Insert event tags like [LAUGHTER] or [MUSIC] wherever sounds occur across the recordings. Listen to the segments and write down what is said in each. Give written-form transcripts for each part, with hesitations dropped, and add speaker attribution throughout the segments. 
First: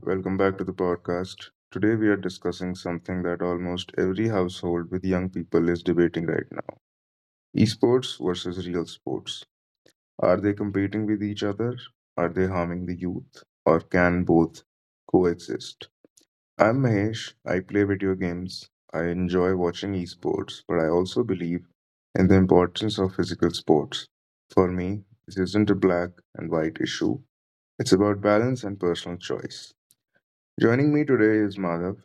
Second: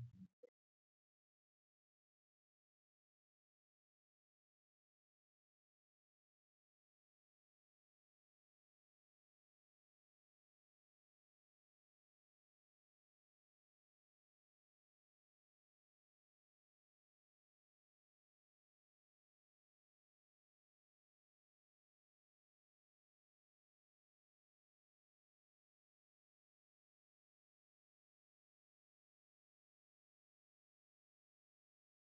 Speaker 1: Welcome back to the podcast. Today, we are discussing something that almost every household with young people is debating right now, esports versus real sports. Are they competing with each other? Are they harming the youth? Or can both coexist? I'm Mahesh. I play video games. I enjoy watching esports, but I also believe in the importance of physical sports. For me, this isn't a black and white issue, it's about balance and personal choice. Joining me today is Madhav.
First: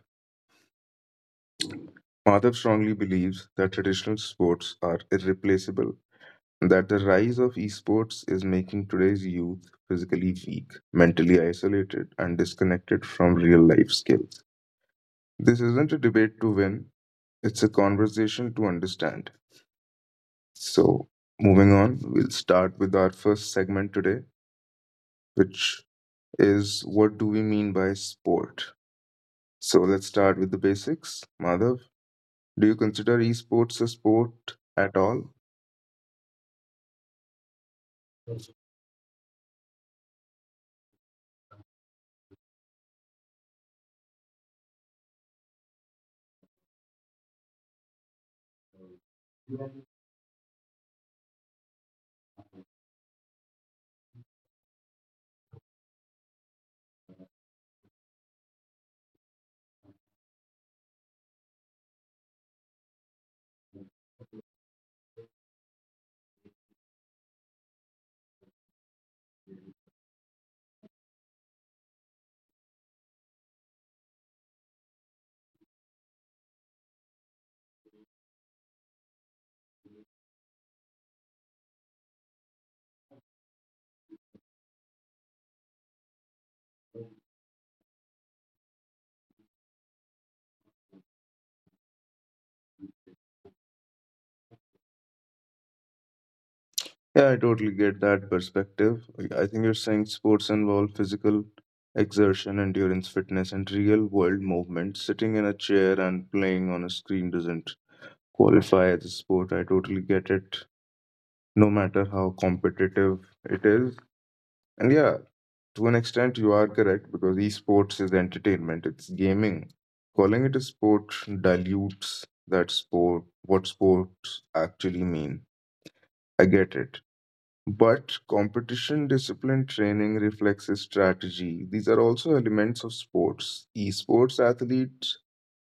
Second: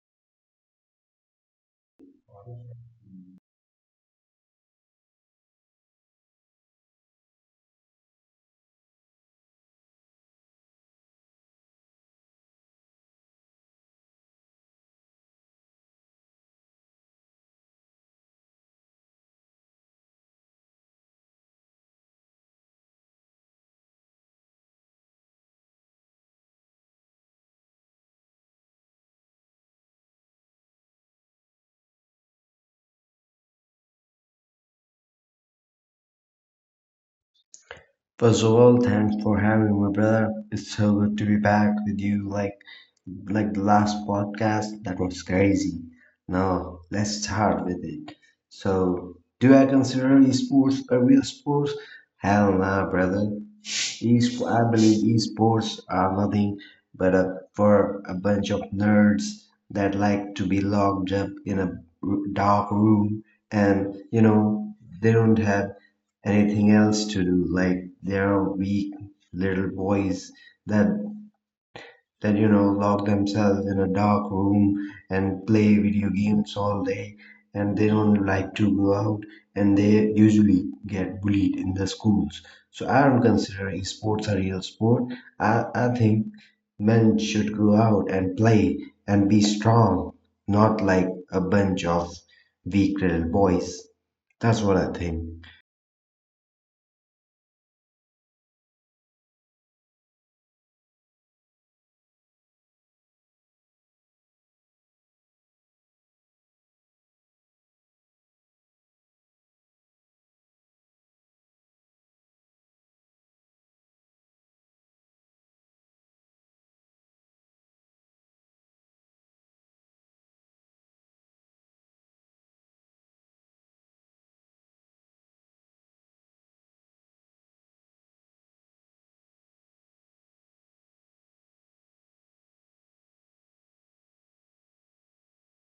Speaker 1: Madhav strongly believes that traditional sports are irreplaceable and that the rise of esports is making today's youth physically weak, mentally isolated, and disconnected from real life skills. This isn't a debate to win, it's a conversation to understand. So, moving on, we'll start with our first segment today, which is, what do we mean by sport? So, let's start with the basics. Madhav, do you consider esports a sport at all?
Speaker 2: First of all, thanks for having me, brother. It's so good to be back with you. Like the last podcast, that was crazy. Now let's start with it. So, do I consider esports a real sport? Hell nah, brother. East, I believe esports are nothing but for a bunch of nerds that like to be locked up in a dark room, and they don't have anything else to do. Like they're weak little boys that that lock themselves in a dark room and play video games all day, and they don't like to go out, and they usually get bullied in the schools. So I don't consider sports a real sport. I think men should go out and play and be strong, not like a bunch of weak little boys. That's what I think.
Speaker 1: Yeah, I totally get that perspective. I think you're saying sports involve physical exertion, endurance, fitness, and real world movement. Sitting in a chair and playing on a screen doesn't qualify as a sport. I totally get it, no matter how competitive it is. And yeah, to an extent, you are correct because esports is entertainment, it's gaming. Calling it a sport dilutes that sport, what sports actually mean. I get it. But competition, discipline, training, reflexes, strategy, these are also elements of sports. Esports athletes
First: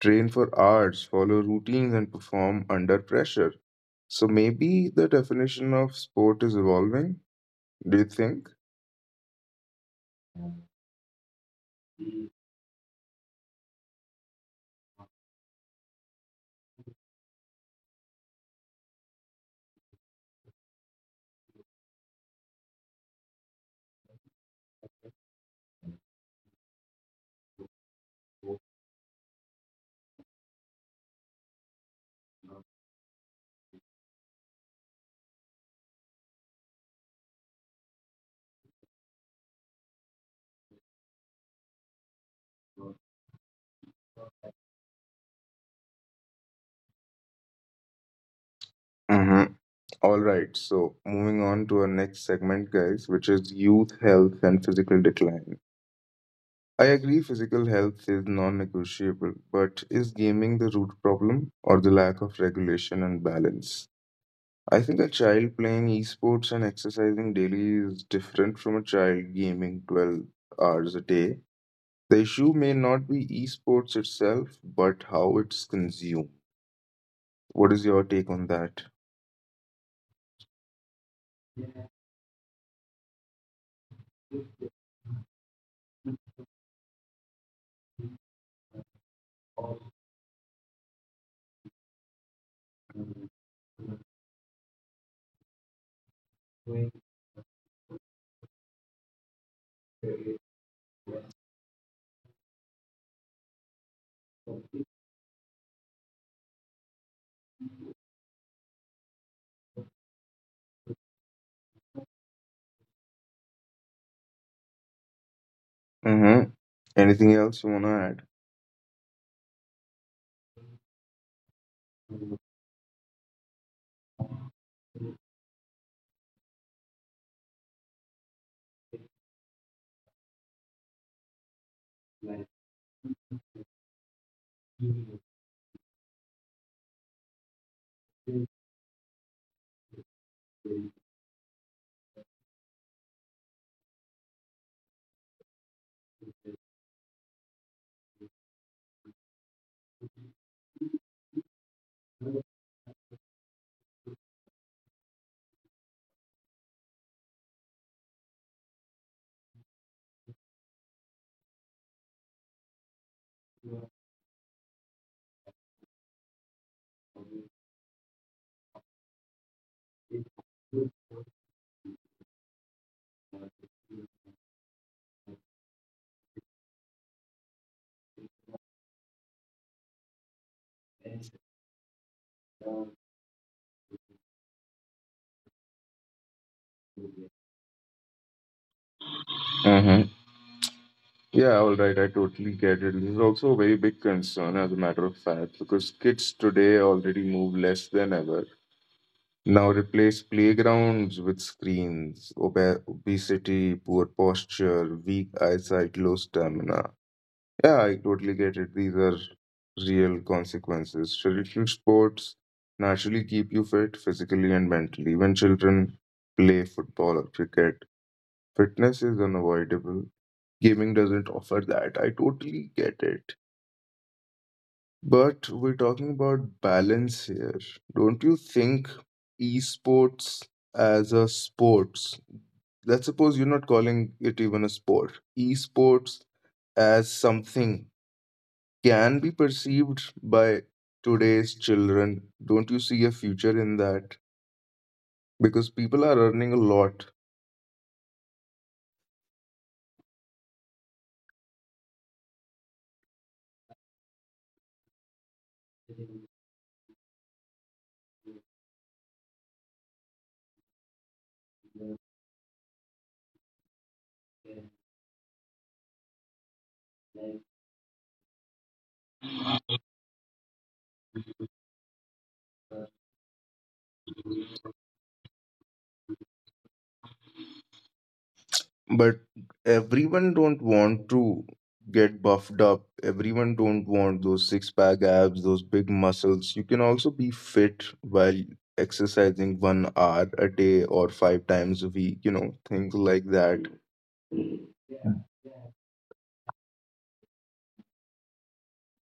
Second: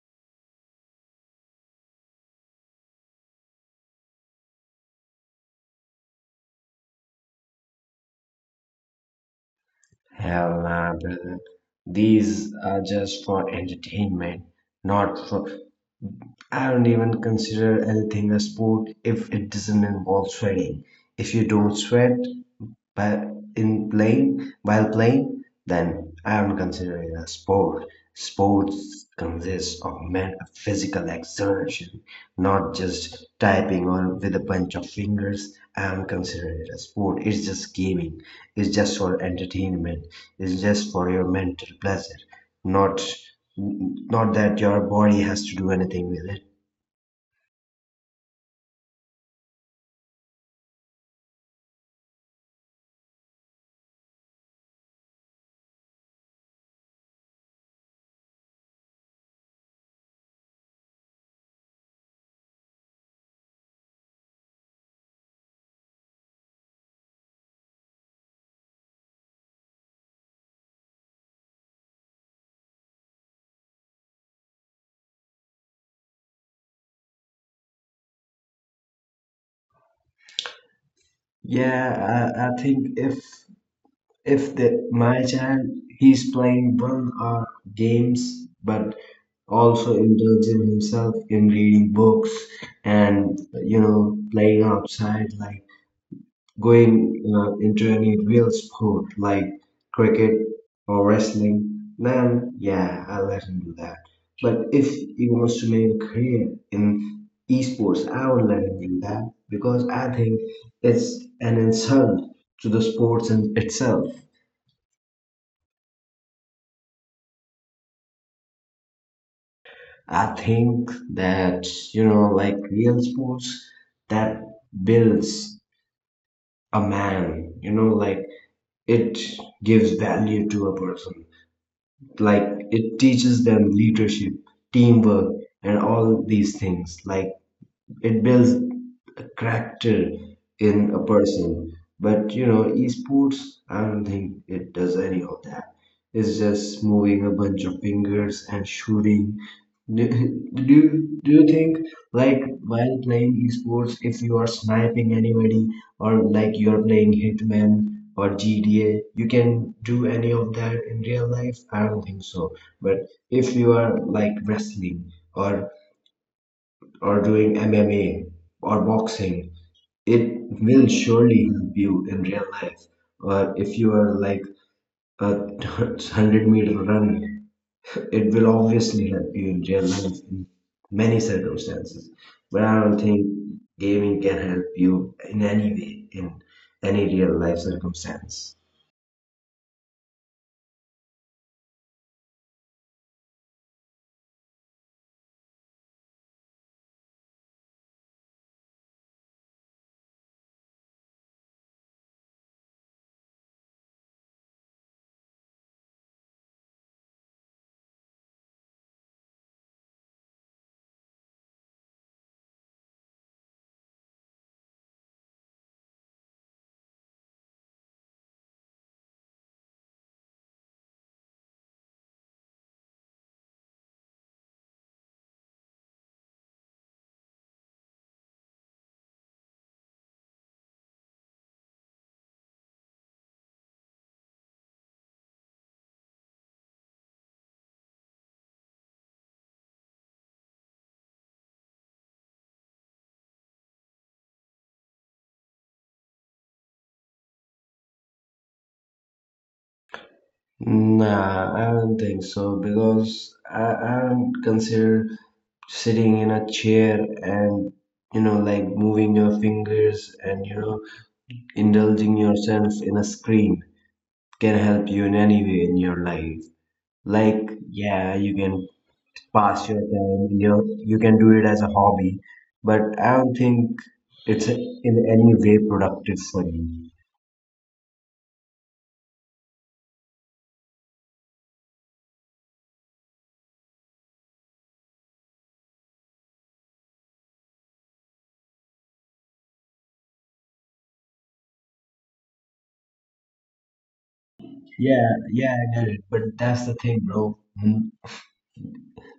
Speaker 1: train for hours, follow routines, and perform under pressure. So maybe the definition of sport is evolving, do you think?
Speaker 2: Hell nah, brother, these are just for entertainment, not for— I don't even consider anything a sport if it doesn't involve sweating. If you don't sweat by in playing, then I don't consider it a sport. Sports consists of men physical exertion, not just typing on with a bunch of fingers. I don't consider it a sport. It's just gaming. It's just for entertainment. It's just for your mental pleasure. Not not that your body has to do anything with it.
Speaker 1: Mm-hmm. All right, so moving on to our next segment, guys, which is youth health and physical decline. I agree physical health is non negotiable, but is gaming the root problem or the lack of regulation and balance? I think a child playing esports and exercising daily is different from a child gaming 12 hours a day. The issue may not be esports itself, but how it's consumed. What is your take on that?
Speaker 2: Yeah, I think if the my child, he's playing one or games, but also indulging himself in reading books and, playing outside, like going into any real sport like cricket or wrestling, then yeah, I'll let him do that. But if he wants to make a career in esports, I will let him do that, because I think it's an insult to the sports in itself.
Speaker 1: Mm-hmm. Anything else you want to add?
Speaker 2: I think that, like real sports, that builds a man. You know, like it gives value to a person. Like it teaches them leadership, teamwork, and all these things. Like it builds a character in a person. But you know, esports, I don't think it does any of that. It's just moving a bunch of fingers and shooting. Do, do you think, like, while playing esports, if you are sniping anybody, or like you're playing Hitman or GTA, you can do any of that in real life? I don't think so. But if you are like wrestling or doing MMA or boxing, it will surely help you in real life. Or if you are like a [LAUGHS] 100-meter run, it will obviously help you in real life in many circumstances. But I don't think gaming can help you in any way in any real life circumstance.
Speaker 1: Mm-hmm. Yeah, all right. I totally get it. This is also a very big concern, as a matter of fact, because kids today already move less than ever. Now replace playgrounds with screens, obesity, poor posture, weak eyesight, low stamina. Yeah, I totally get it. These are real consequences. Traditional sports naturally keep you fit physically and mentally. When children play football or cricket, fitness is unavoidable. Gaming doesn't offer that. I totally get it. But we're talking about balance here. Don't you think esports as a sports, let's suppose you're not calling it even a sport, esports as something can be perceived by today's children. Don't you see a future in that? Because people are earning a lot.
Speaker 2: Nah, I don't think so, because I don't consider sitting in a chair and, you know, like moving your fingers and, you know, indulging yourself in a screen can help you in any way in your life. Like yeah, you can pass your time, you know, you can do it as a hobby, but I don't think it's in any way productive for you.
Speaker 1: But everyone don't want to get buffed up, everyone don't want those six pack abs, those big muscles. You can also be fit while exercising 1 hour a day or 5 times a week, you know, things like that.
Speaker 2: Yeah, I get it. But that's the thing, bro. Mm,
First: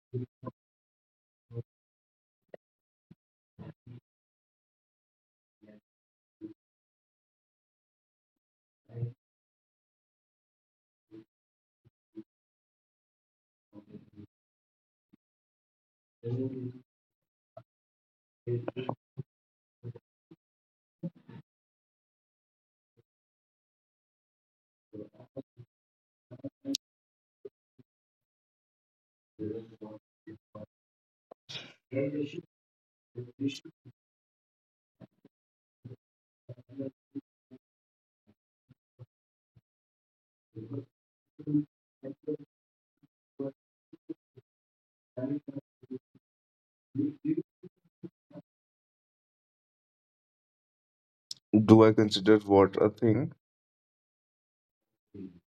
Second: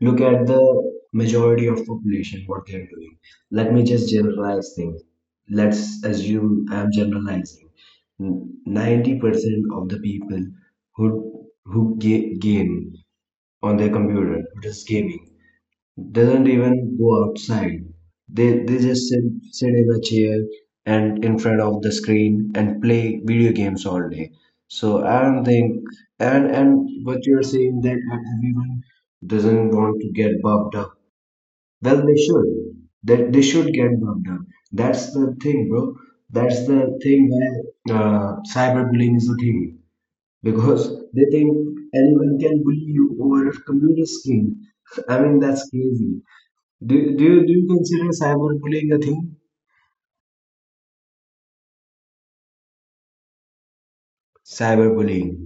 Speaker 2: Look at the majority of population, what they are doing. Let me just generalize things. Let's assume I'm generalizing. 90% of the people who game on their computer, who does gaming, doesn't even go outside. They just sit in a chair and in front of the screen and play video games all day. So I don't think— And what you're saying, that everyone doesn't want to get buffed up. Well, they should. That they should get buffed up. That's the thing, bro. That's the thing where cyberbullying is a thing, because they think anyone can bully you over a computer screen. [LAUGHS] I mean, that's crazy. Do you consider cyberbullying a thing?
Speaker 1: Do I consider what a thing?
Speaker 2: Cyberbullying.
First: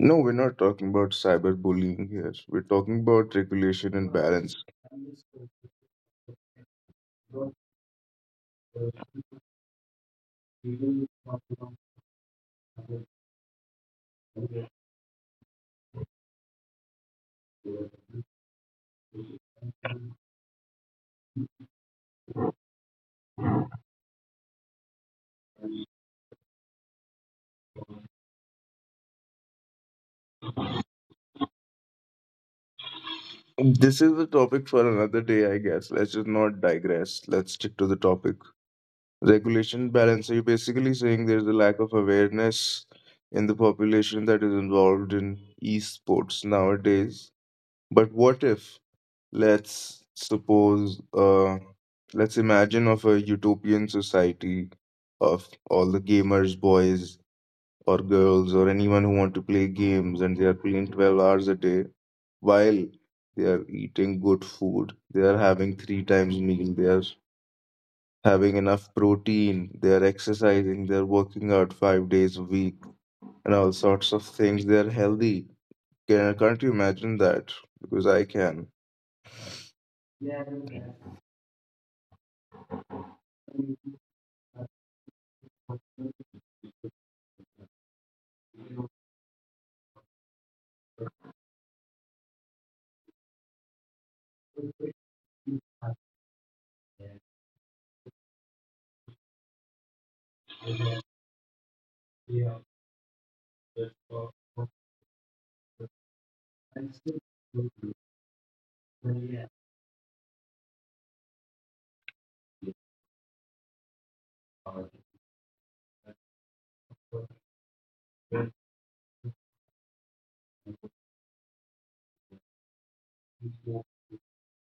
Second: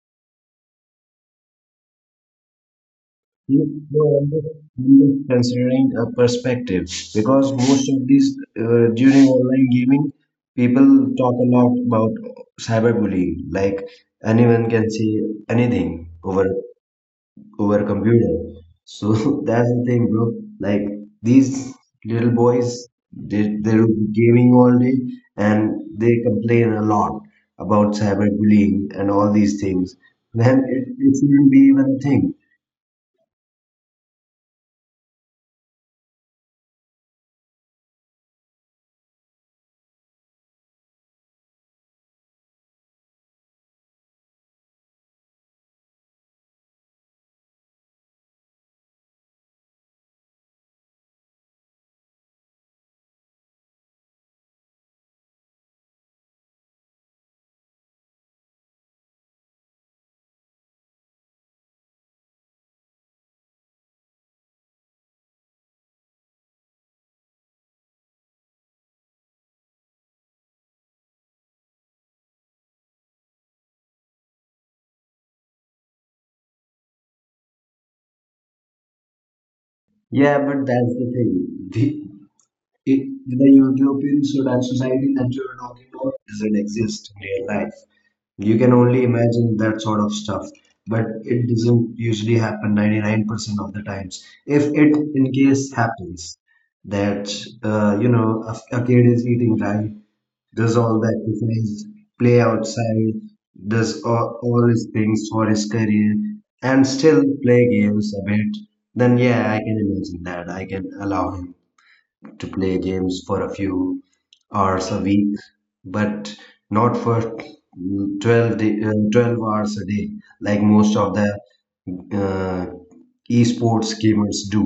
Speaker 1: No, we're not talking about cyberbullying here, we're talking about
Speaker 2: No,
Speaker 1: regulation and
Speaker 2: no,
Speaker 1: balance.
Speaker 2: I'm just considering a perspective, because most of these during online gaming, people talk a lot about cyberbullying. Like anyone can say anything over a computer. So [LAUGHS] that's the thing, bro. Like these little boys, they're gaming all day, and they complain a lot about cyberbullying and all these things. Then it shouldn't be even a thing.
Speaker 1: This is a topic for another day, I guess. Let's just not digress, let's stick to the topic, regulation balance. So you're basically saying there's a lack of awareness in the population that is involved in esports nowadays. But what if, let's suppose, let's imagine of a utopian society of all the gamers, boys or girls, or anyone who want to play games, and they are playing 12 hours a day while they are eating good food, they are having three times meal, they are having enough protein, they're exercising, they're working out 5 days a week, and all sorts of things. They're healthy. Can, can't you imagine that? Because I can.
Speaker 2: Yeah, but that's the thing. The, the utopian that society that you're talking about doesn't exist in real life. You can only imagine that sort of stuff, but it doesn't usually happen 99% of the times. If it in case happens that, you know, a kid is eating right, does all the exercise, play outside, does all his things for his career, and still play games a bit, then yeah, I can imagine that. I can allow him to play games for a few hours a week, but not for 12 hours a day, like most of the uh, esports gamers do.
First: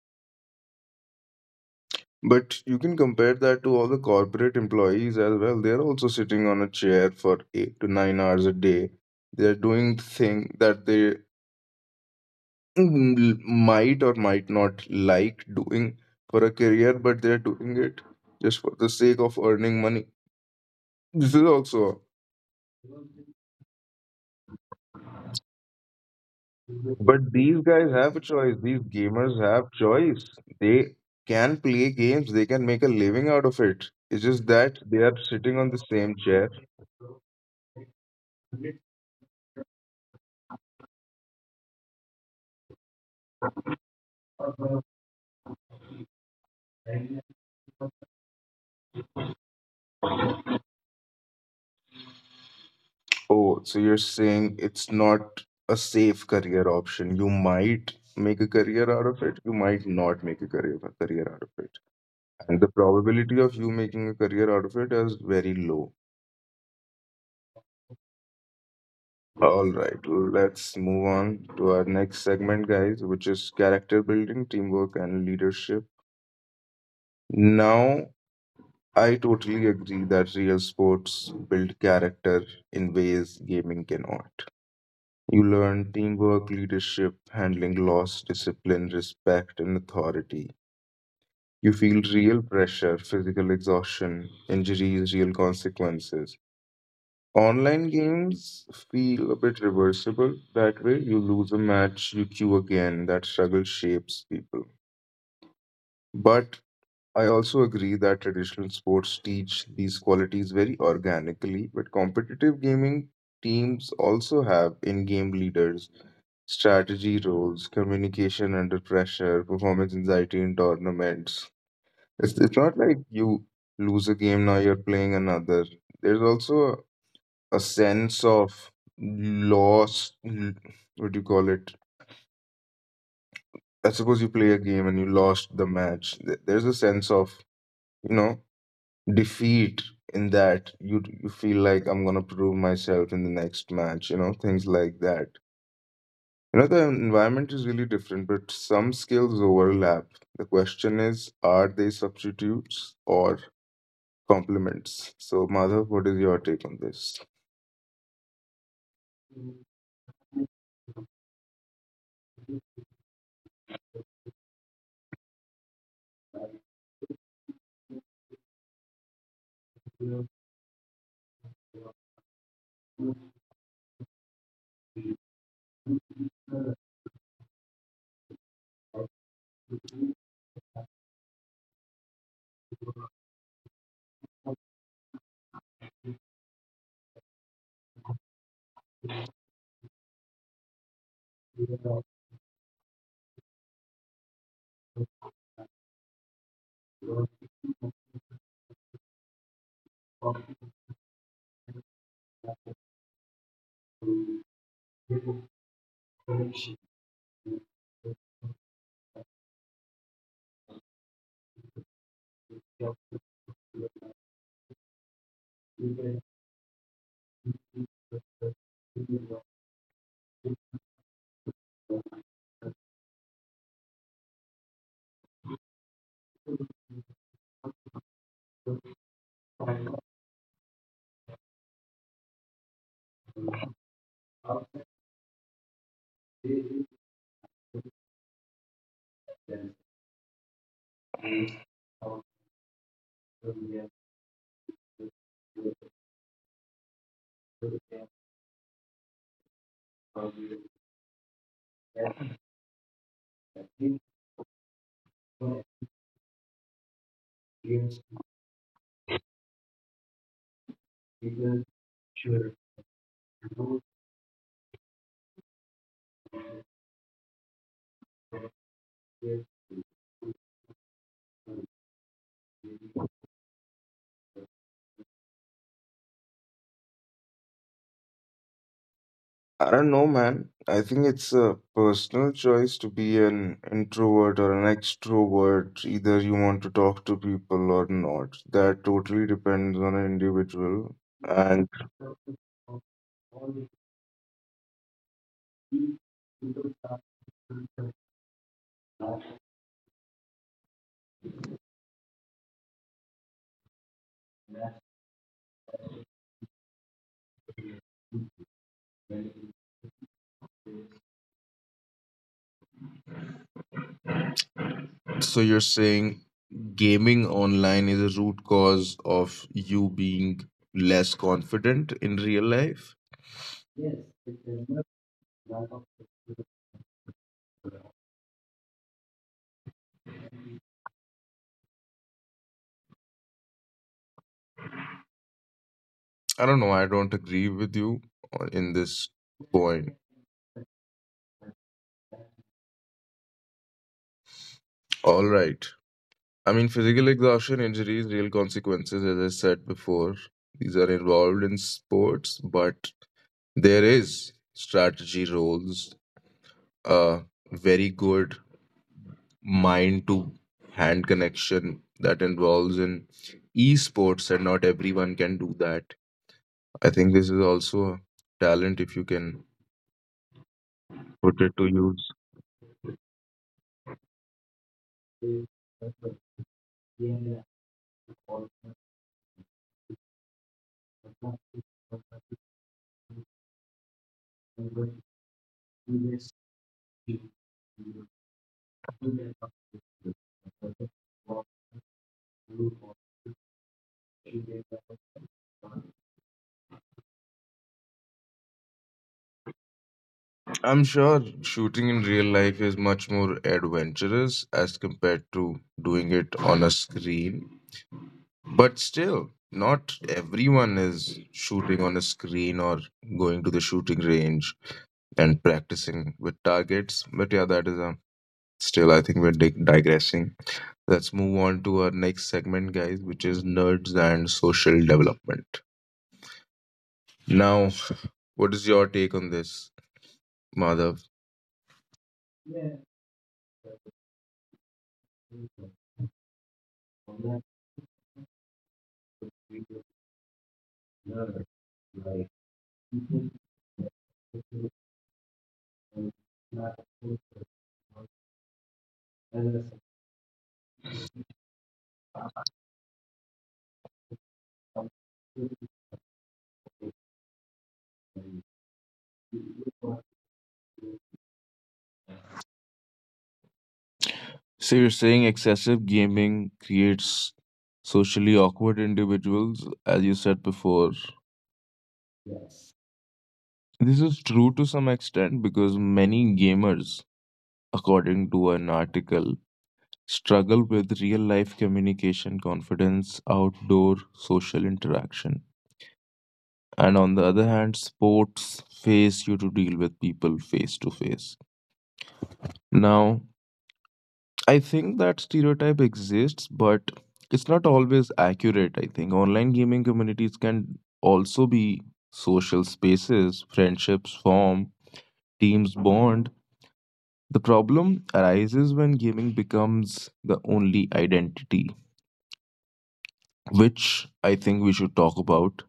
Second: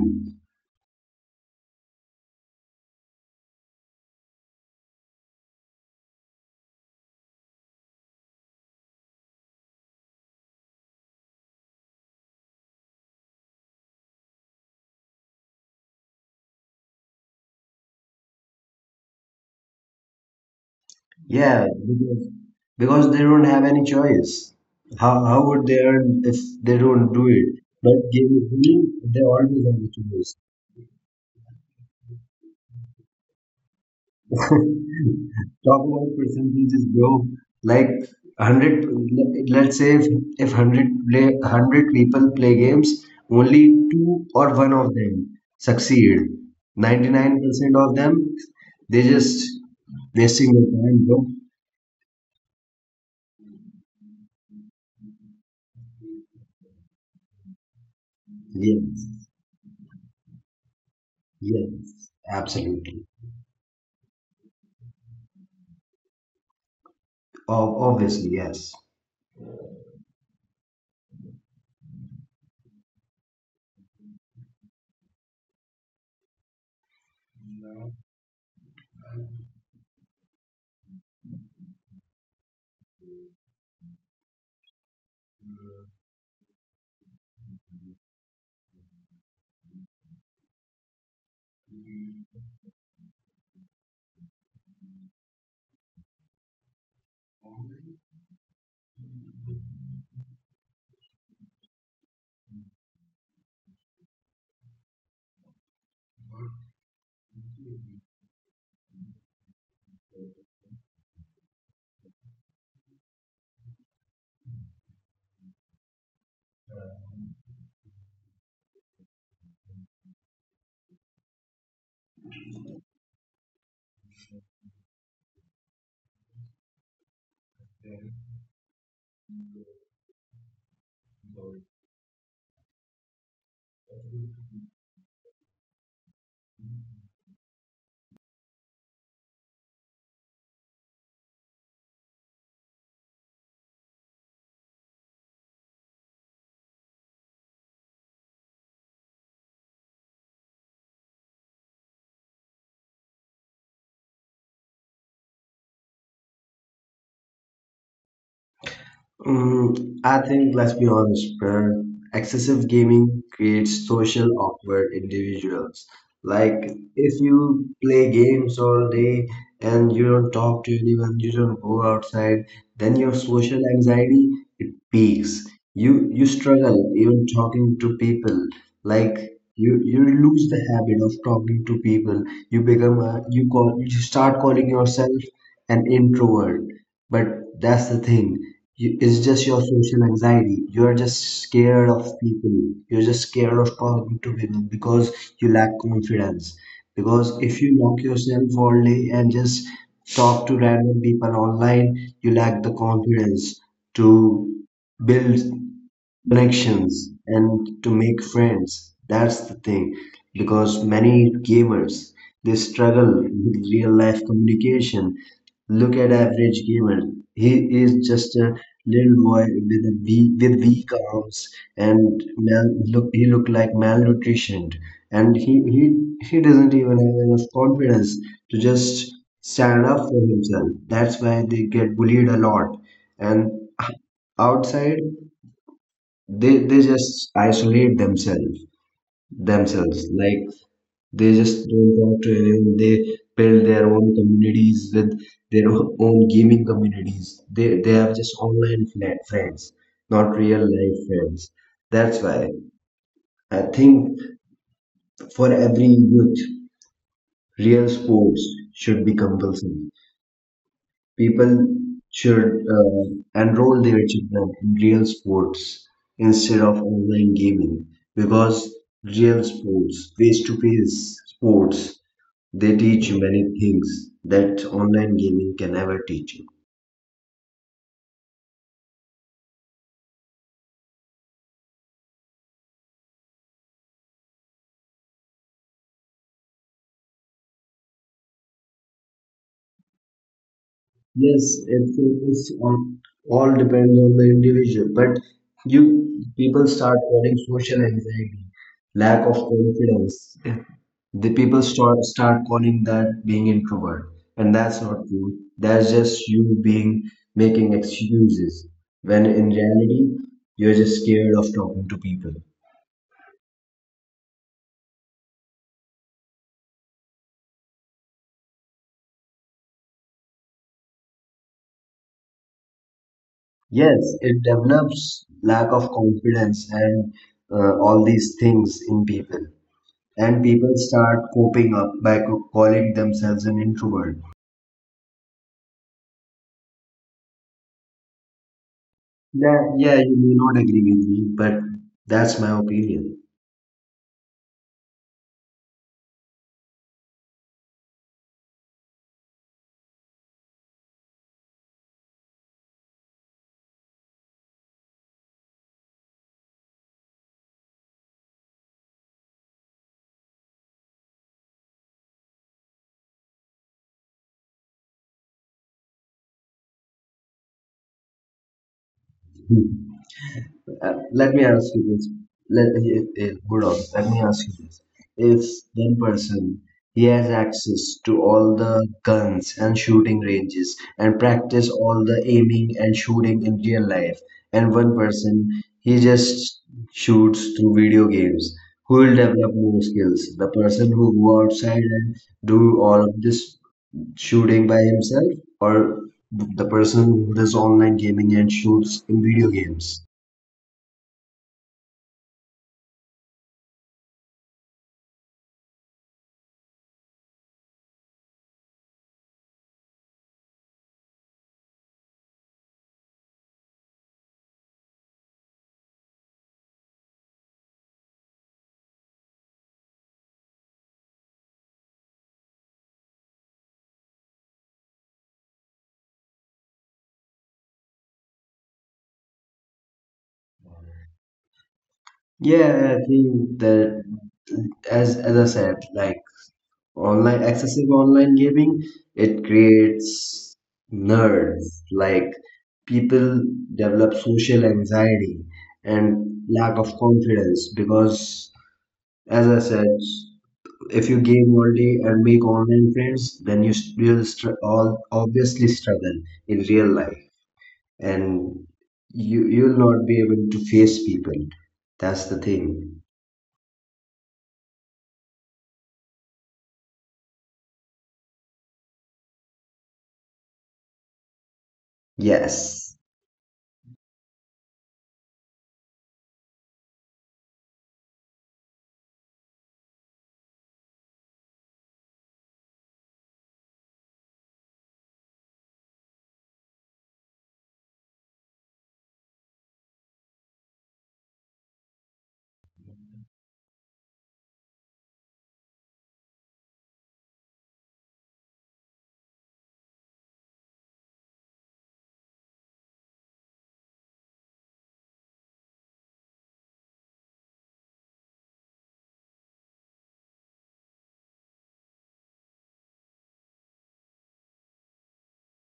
Speaker 1: But you can compare that to all the corporate employees as well. They're also sitting on a chair for 8 to 9 hours a day. They're doing thing that they might or might not like doing for a career, but they're doing it just for the sake of earning money. This is
Speaker 2: Yeah,
Speaker 1: also.
Speaker 2: because they don't have any choice. How would they earn if they don't do
Speaker 1: But these
Speaker 2: it?
Speaker 1: guys
Speaker 2: But
Speaker 1: have a choice. These
Speaker 2: gaming, they
Speaker 1: gamers
Speaker 2: always
Speaker 1: have
Speaker 2: have a
Speaker 1: choice.
Speaker 2: choice.
Speaker 1: They can play games. They can make a living out of it. It's just
Speaker 2: Talk
Speaker 1: that they are sitting on the
Speaker 2: about
Speaker 1: same chair.
Speaker 2: percentages, bro. Like hundred, let's say if hundred play hundred people play games, only two or one of them succeed. 99% of them, they just wasting their time, bro.
Speaker 1: Oh, so you're saying it's not a safe career option. You might make a career out of
Speaker 2: Yes,
Speaker 1: it. You might not make a career out of it.
Speaker 2: yes,
Speaker 1: And the
Speaker 2: absolutely.
Speaker 1: probability of you making a career out of it is very low.
Speaker 2: Obviously, yes.
Speaker 1: All right, let's move on to our next segment, guys, which is character building, teamwork, and leadership. Now, I totally agree that real sports build character in ways gaming cannot. You learn teamwork, leadership, handling loss, discipline, respect, and authority. You feel real pressure, physical exhaustion, injuries, real consequences. Online games feel a bit reversible. That way, you lose a match, you queue again. That struggle shapes people. But I also agree that traditional sports teach these qualities very organically, but competitive gaming teams also have in game leaders, strategy roles, communication under pressure, performance anxiety in tournaments. It's not like you lose a game, now you're playing another. There's also a sense of loss. l- What do you call it? I suppose you play a game and you lost the match. There's a sense of, you know, defeat in that, you feel like I'm gonna prove myself in the next match, you know, things like that. You know, the environment is really different, but some skills overlap. The question is, are they substitutes or complements? So, Madhav, what is your take on this?
Speaker 2: I think, let's be honest, Prayer. Excessive gaming creates social awkward individuals. Like, if you play games all day and you don't talk to anyone, you don't go outside, then your social anxiety, it peaks. You struggle even talking to people. Like you lose the habit of talking to people. You become a— you start calling yourself an introvert. But that's the thing, you, it's just your social anxiety. You're just scared of people. You're just scared of talking to people because you lack confidence. Because if you lock yourself all day and just talk to random people online, you lack the confidence to build connections and to make friends. That's the thing. Because many gamers, they struggle with real life communication. Look at average gamer, he is just a little boy with weak arms, and look he look like malnutritioned, and he doesn't even have enough confidence to just stand up for himself. That's why they get bullied a lot. And outside, they just isolate themselves. Like they just don't talk to anyone. They build their own communities with their own gaming communities. They have just online friends, not real life friends. That's why I think for every youth, real sports should be compulsory. People should uh, enroll their children in real sports instead of online gaming, because real sports, face to face sports, they teach you many things that online gaming can never teach you.
Speaker 1: I don't know, man. I think it's a personal choice to be an introvert or an extrovert. Either you want to talk to people or not. That totally depends on an individual.
Speaker 2: Yes,
Speaker 1: And.
Speaker 2: it depends on— all depends on the individual, but you people start getting social anxiety, lack of confidence. The people start calling that being introvert, and that's not true. That's just you being— making excuses when in reality you're just scared of talking to people.
Speaker 1: So you're saying gaming online is a root cause of you being less confident in real life?
Speaker 2: Yes, it develops lack of confidence and, all these things in people, and people start coping up by calling themselves an introvert.
Speaker 1: I don't know. I don't agree with you in this
Speaker 2: Yeah,
Speaker 1: point.
Speaker 2: yeah, you may not agree with me, but that's my opinion.
Speaker 1: All right. I mean, physical exhaustion, injuries, real consequences, as I said before, these are involved in sports, but there is strategy roles, uh, very good mind to hand connection that involves in esports, and not everyone can do that. I think this is also a talent if you can
Speaker 2: [LAUGHS] Let me
Speaker 1: put it
Speaker 2: ask
Speaker 1: to
Speaker 2: you this.
Speaker 1: use.
Speaker 2: Let good on. Let me ask you this. If one person, he has access to all the guns and shooting ranges and practice all the aiming and shooting in real life, and one person, he just shoots through video games, who will develop more skills? The person who go outside and do all of this shooting by himself, or the person who does online gaming and shoots in video games?
Speaker 1: I'm sure shooting in real life is much more adventurous as compared to doing it on a screen. But still, not everyone is shooting on a screen or going to the shooting range and practicing with targets. But yeah, that is a still, I think we're digressing. Let's move on to our next segment, guys, which is nerds and social development. Now, what is your take on this, Madhav?
Speaker 2: Yeah, I think that, as I said, like online— excessive online gaming, it creates nerds. Like people develop social anxiety and lack of confidence because, as I said, if you game all day and make online friends, then you s- will str- all obviously struggle in real life, and you'll not be able to face people. That's the thing.
Speaker 1: So you're saying excessive gaming creates socially awkward individuals, as you said before.
Speaker 2: Yes.
Speaker 1: This is true to some extent because many gamers, according to an article, struggle with real life communication, confidence, outdoor social interaction. And on the other hand, sports face you to deal with people face to face. Now, I think that stereotype exists, but it's not always accurate. I think online gaming communities can also be social spaces, friendships form, teams bond. The problem arises when gaming becomes the only identity, which I think we should talk about.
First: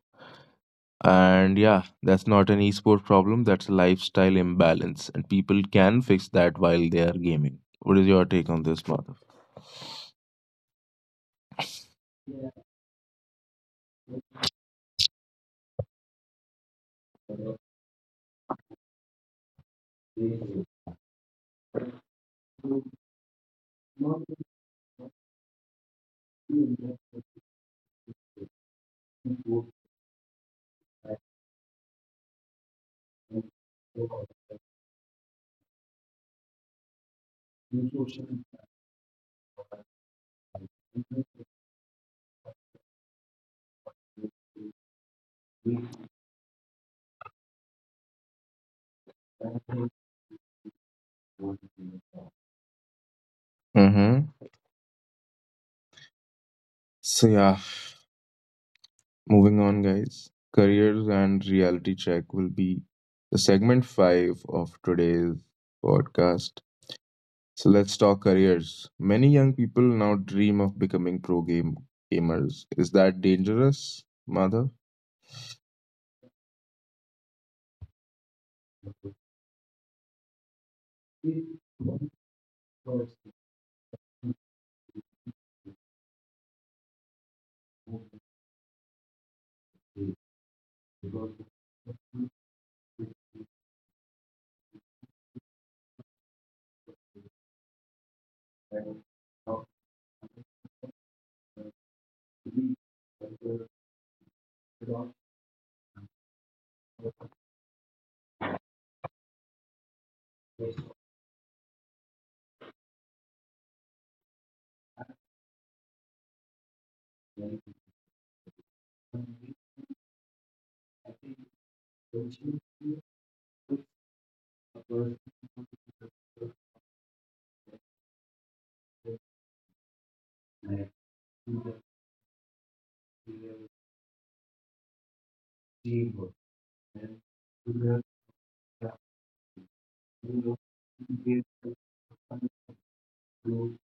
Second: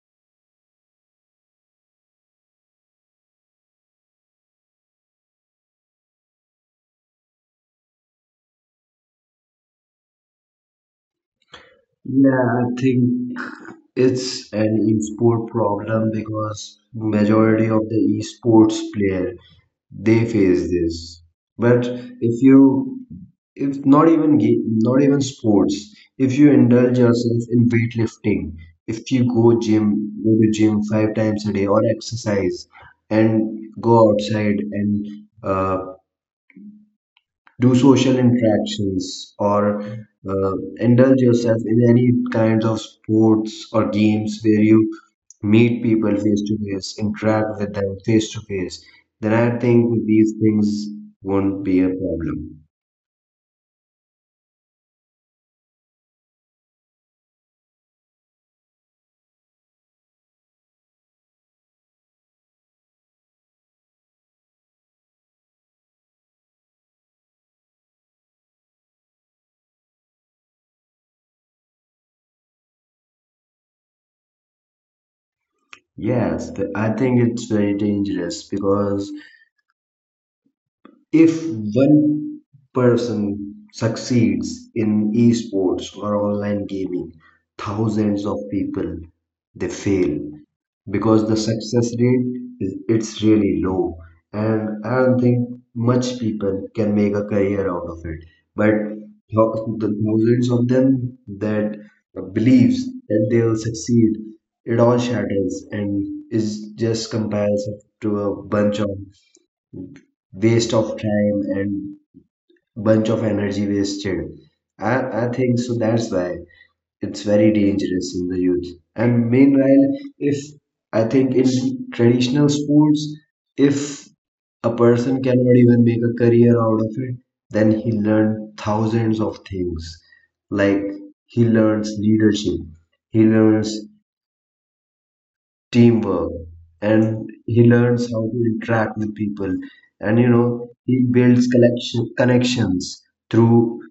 Speaker 1: And yeah, that's not an esport problem, that's a lifestyle imbalance, and people can fix that while they are gaming. What is your take on this, Madhav?
Speaker 2: Yeah, I think it's an esport problem, because majority of the esports player, they face this. But if you— if not even game, not even sports, if you indulge yourself in weightlifting, if you go gym, go to gym 5 times a day or exercise, and go outside and, uh, do social interactions, or uh, indulge yourself in any kinds of sports or games where you meet people face to face, interact with them face to face, then I think these things won't be a problem.
Speaker 1: Mm-hmm. So yeah, moving on, guys. Careers and reality check will be the segment 5 of today's podcast. So let's talk careers. Many young people now dream of becoming pro gamers. Is that dangerous, Madhav?
Speaker 2: Yes, the— I think it's very dangerous because if one person succeeds in esports or online gaming, thousands of people they fail, because the success rate is— it's really low, and I don't think much people can make a career out of it. But the thousands of them that believes that they will succeed, it all shatters and is just comparison to a bunch of waste of time and bunch of energy wasted. I think so that's why it's very dangerous in the youth. And meanwhile, if I think in traditional sports, if a person cannot even make a career out of it, then he learned thousands of things. Like he learns leadership, he learns teamwork, and he learns how to interact with people. And you know, he builds collection connections through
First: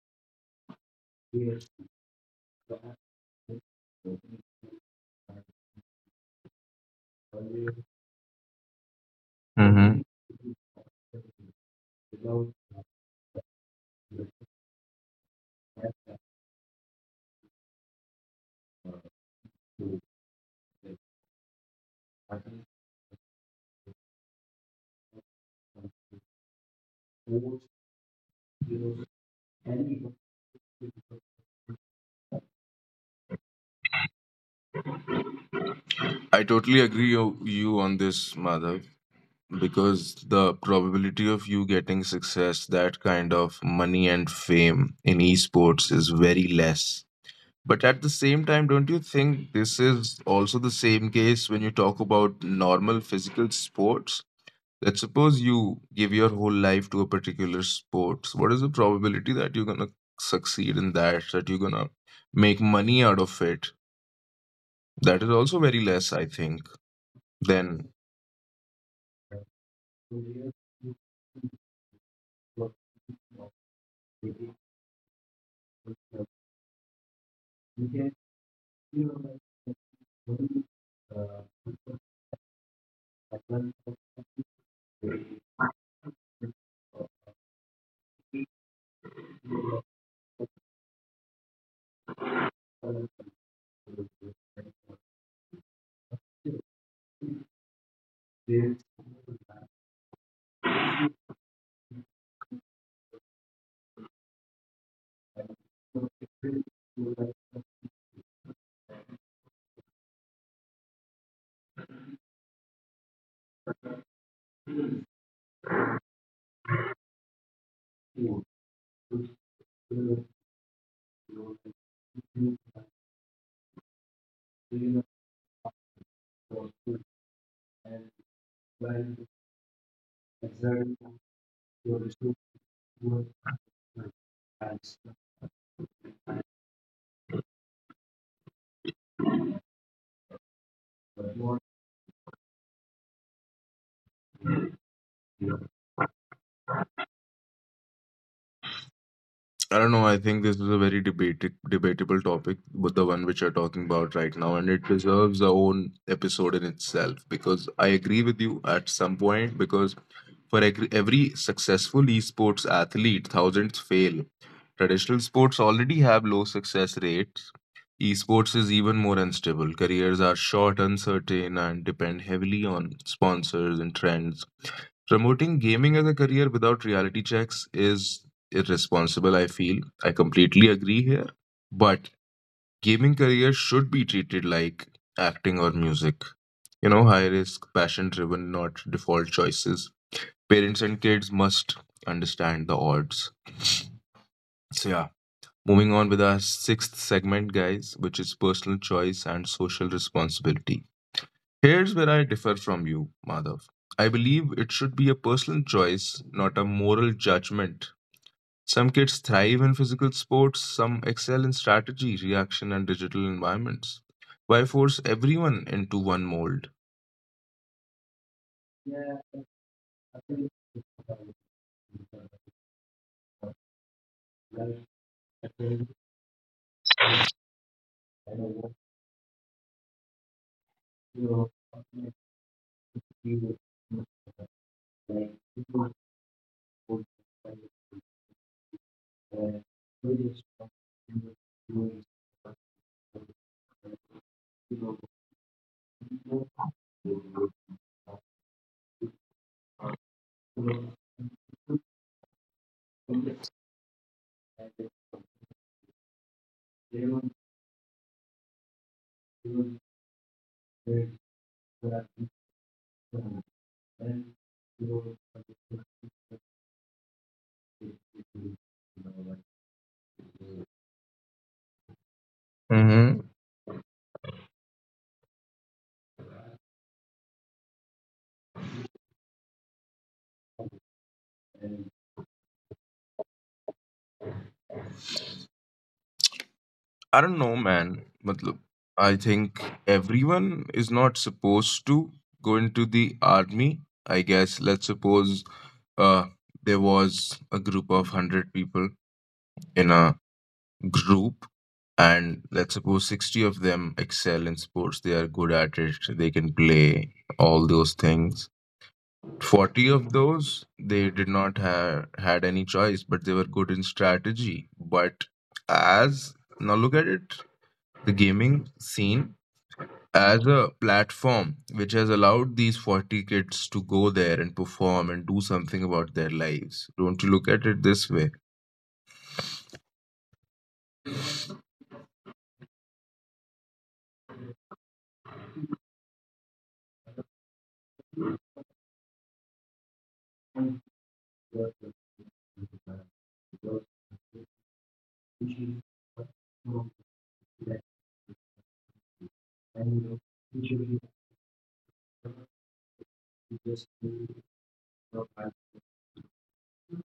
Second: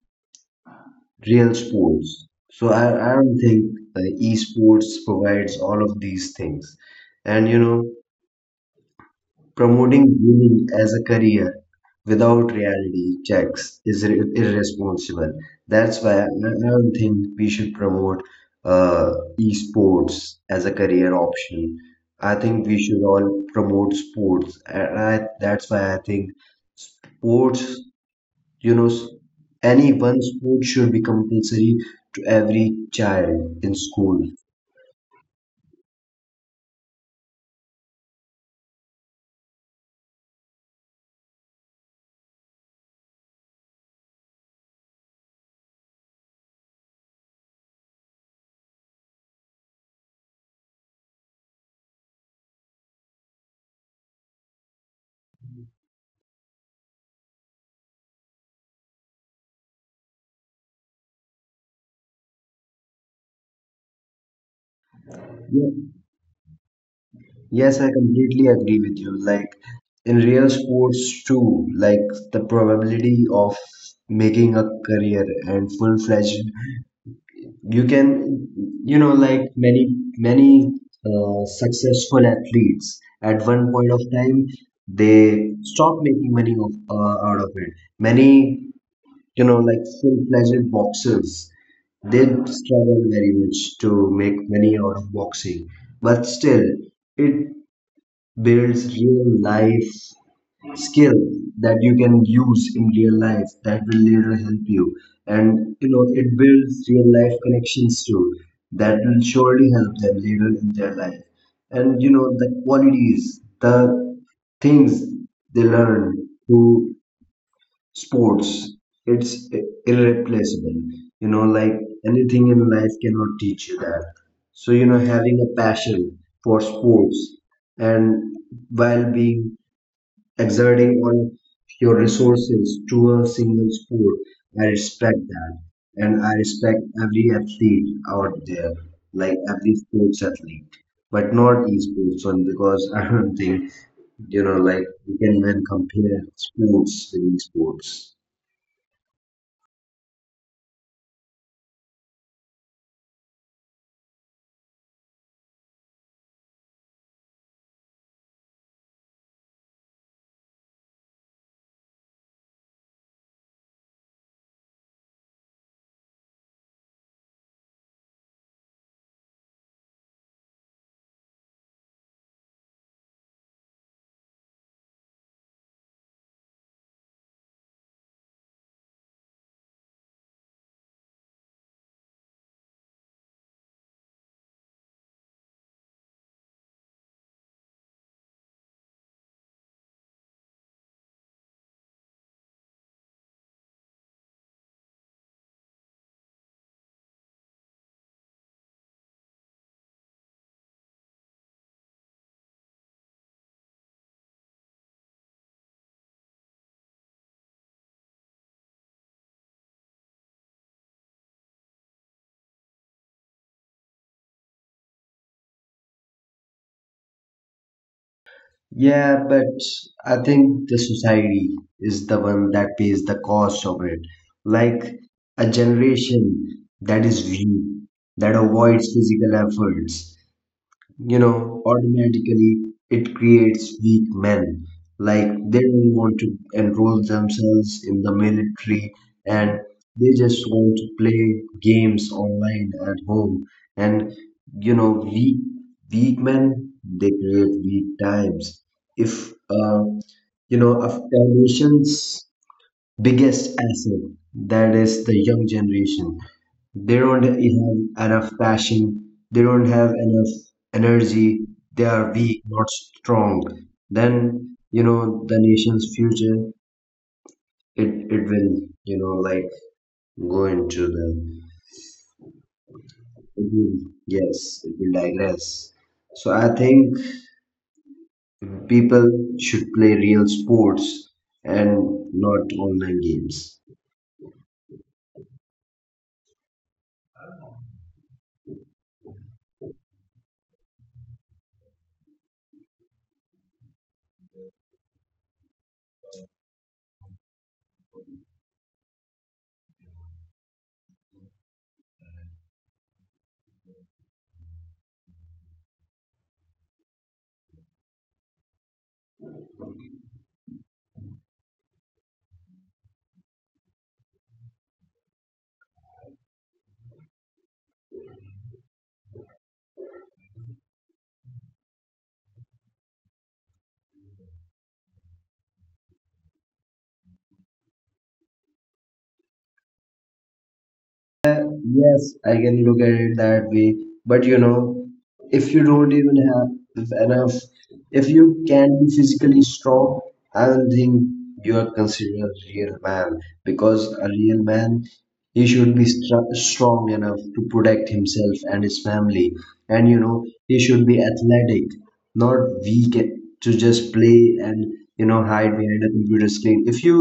Speaker 2: real sports. So I don't think esports provides all of these things. And you know,
Speaker 1: Mm-hmm.
Speaker 2: promoting gaming as a career without reality checks is irresponsible. That's why I don't think we should promote uh, esports as a career option. I think we should all promote sports, and I, that's why I think sports you know, any one sport should be compulsory to every child in school.
Speaker 1: I totally agree you on this, Madhav, because the probability of you getting success, that kind of money and fame in esports is very less. But at the same time, don't you think this is also the same case when you talk about normal physical sports? Let's suppose you give your whole life to a particular sports. What is the probability that you're gonna succeed in that? That you're gonna make money out of it? That is also
Speaker 2: Yeah.
Speaker 1: very less, I think.
Speaker 2: Yes, I
Speaker 1: Then
Speaker 2: completely agree with you. Like in real sports too, like the probability of making a career and full-fledged, you can, you know, like many successful athletes at one point of time they stop making money of, out of it. Many you know, like full-fledged boxers, they struggle very much to make money out of boxing. But still, it builds real life skill that you can use in real life that will later help you. And you know, it builds real life connections too that will surely help them later in their life. And you know, the qualities, the things they learn to sports it's irreplaceable, you know, like anything in life cannot teach you that. So you know, having a passion for sports and while being exerting all your resources to a single sport, I respect that, and I respect every athlete out there, like every sports athlete, but not esports one because [LAUGHS] I don't think, you know, like you can even compare sports with esports.
Speaker 1: I don't know. I think this is a very debated, debatable topic, but the one which you're talking about right now, and it deserves a own episode in itself. Because I agree with you at some point. Because for every successful esports athlete, thousands fail. Traditional sports already have low success rates. Esports is even more unstable. Careers are short, uncertain, and depend heavily on sponsors and trends. Promoting gaming as a career without reality checks is irresponsible, I feel. I completely agree here. But gaming careers should be treated like acting or music. You know, high risk, passion driven, not default choices. Parents and kids must understand the odds. So, yeah, moving on with our sixth segment, guys, which is personal choice and social responsibility. Here's where I differ from you, Madhav. I believe it should be a personal choice, not a moral judgment. Some kids thrive in physical sports, some excel in strategy, reaction, and digital environments. Why force everyone into one mold?
Speaker 2: Yeah, but I think the society is the one that pays the cost of it. Like a generation that is weak, that avoids physical efforts, you know, automatically it creates weak men. Like they don't want to enroll themselves in the military and they just want to play games online at home. And you know, weak men, they create weak times. If you know, if biggest asset, that is the young generation, they don't have enough passion, they don't have enough energy, they are weak not strong, then you know, the nation's future, it it will, you know, like go into the, it will, yes it will digress. So I think people should play real sports and not online games.
Speaker 1: I don't know, man. Matlab, I think everyone is not supposed to go into the army. I guess let's suppose, uh, there was a group of 100 people in a group, and let's suppose 60 of them excel in sports. They are good at it, so they can play all those things. 40 of those, they did not have had any choice, but they were good in strategy. But as now look at it, the gaming scene as a platform which has allowed these 40 kids to go there and perform and do something about their lives. Don't you look at it this way?
Speaker 2: Yeah, yes, I can look at it that way. But you know, if you don't even have enough, if you can be physically strong, I don't think you are considered a real man, because a real man, he should be strong enough to protect himself and his family, and you know, he should be athletic, not we get to just play and, you know, hide behind a computer screen. If you,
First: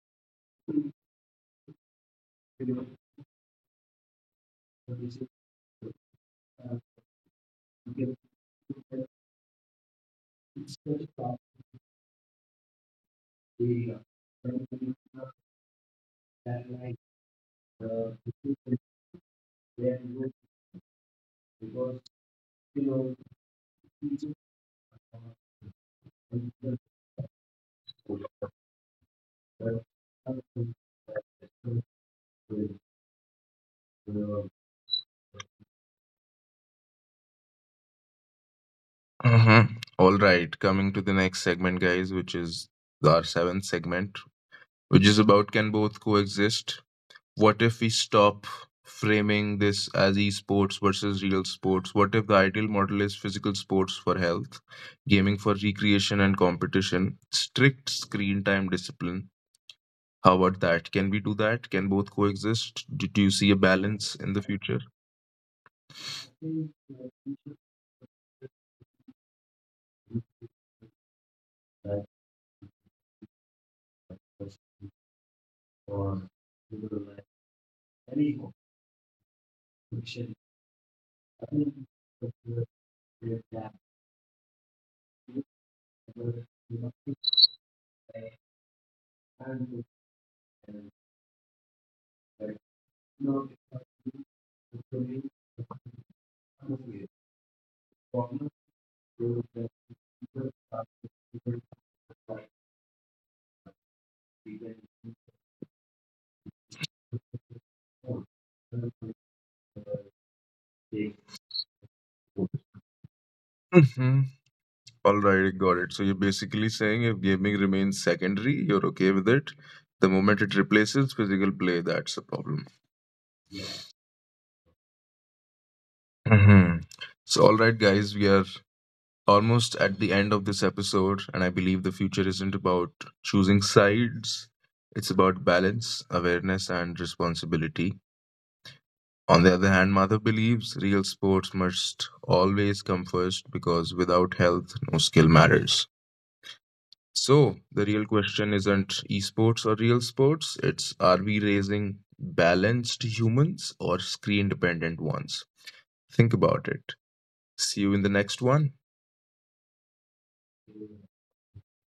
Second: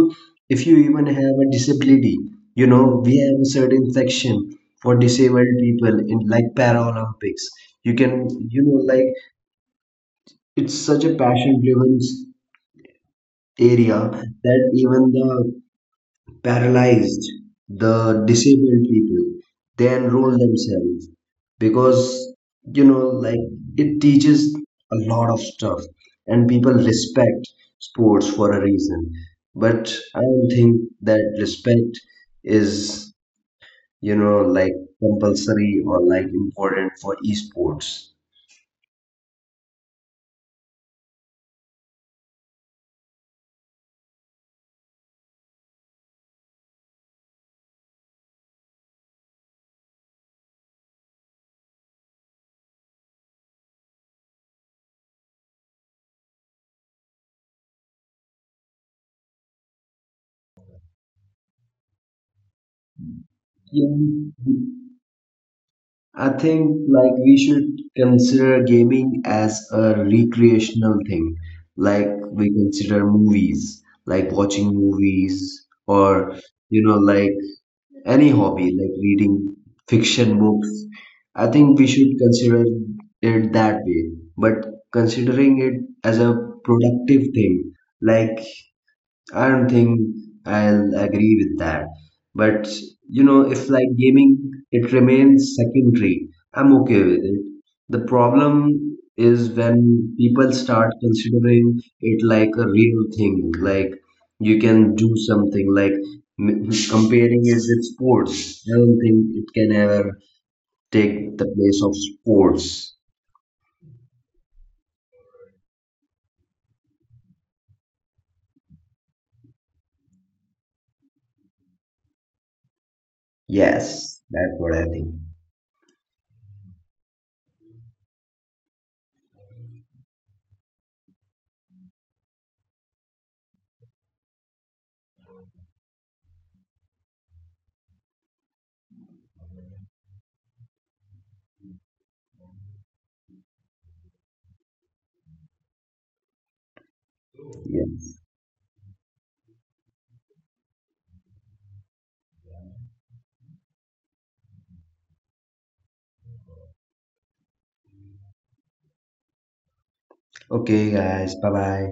Speaker 2: if you even have a disability, you know, we have a certain section for disabled people in like Paralympics. You can, you know, like it's such a passion driven area that even the paralyzed, the disabled people, they enroll themselves, because you know, like it teaches a lot of stuff, and people respect sports for a reason. But I don't think that respect is, you know, like compulsory or like important for esports.
Speaker 1: Uh-huh. All right, coming to the next segment, guys, which is our seventh segment, which is about, can both coexist? What if we stop framing this as esports versus real sports? What if the ideal model is physical sports for health, gaming for recreation and competition, strict screen time discipline? How about that? Can we do that? Can both coexist? Do you see a balance in the
Speaker 2: Yeah,
Speaker 1: future?
Speaker 2: I think like we should consider gaming as a recreational thing, like we consider movies, like watching movies or, you know, like any hobby, like reading fiction books. I think we should consider it that way, but considering it as a productive thing, like I don't think I'll agree with that. But you know, if like gaming, it remains secondary, I'm okay with it. The problem is when people start considering it like a real thing, like you can do something, like comparing it with sports. I don't think it can ever take the place of sports.
Speaker 1: Mhm. All right, I got it. So you're basically saying if gaming remains secondary, you're okay with it. The moment it replaces physical play, that's a problem.
Speaker 2: Yes, that's what I think.
Speaker 1: Hmm. So, all right, guys, we are almost at the end of this episode, and I believe the future isn't about choosing sides, it's about balance, awareness, and responsibility. On the other hand, Madhav believes real sports must always come first because without health, no skill matters. So, the real
Speaker 2: Yes.
Speaker 1: question isn't esports or real sports, it's, are we raising balanced humans or screen dependent ones? Think about it. See you in the next one.
Speaker 2: Okay, guys. Bye bye.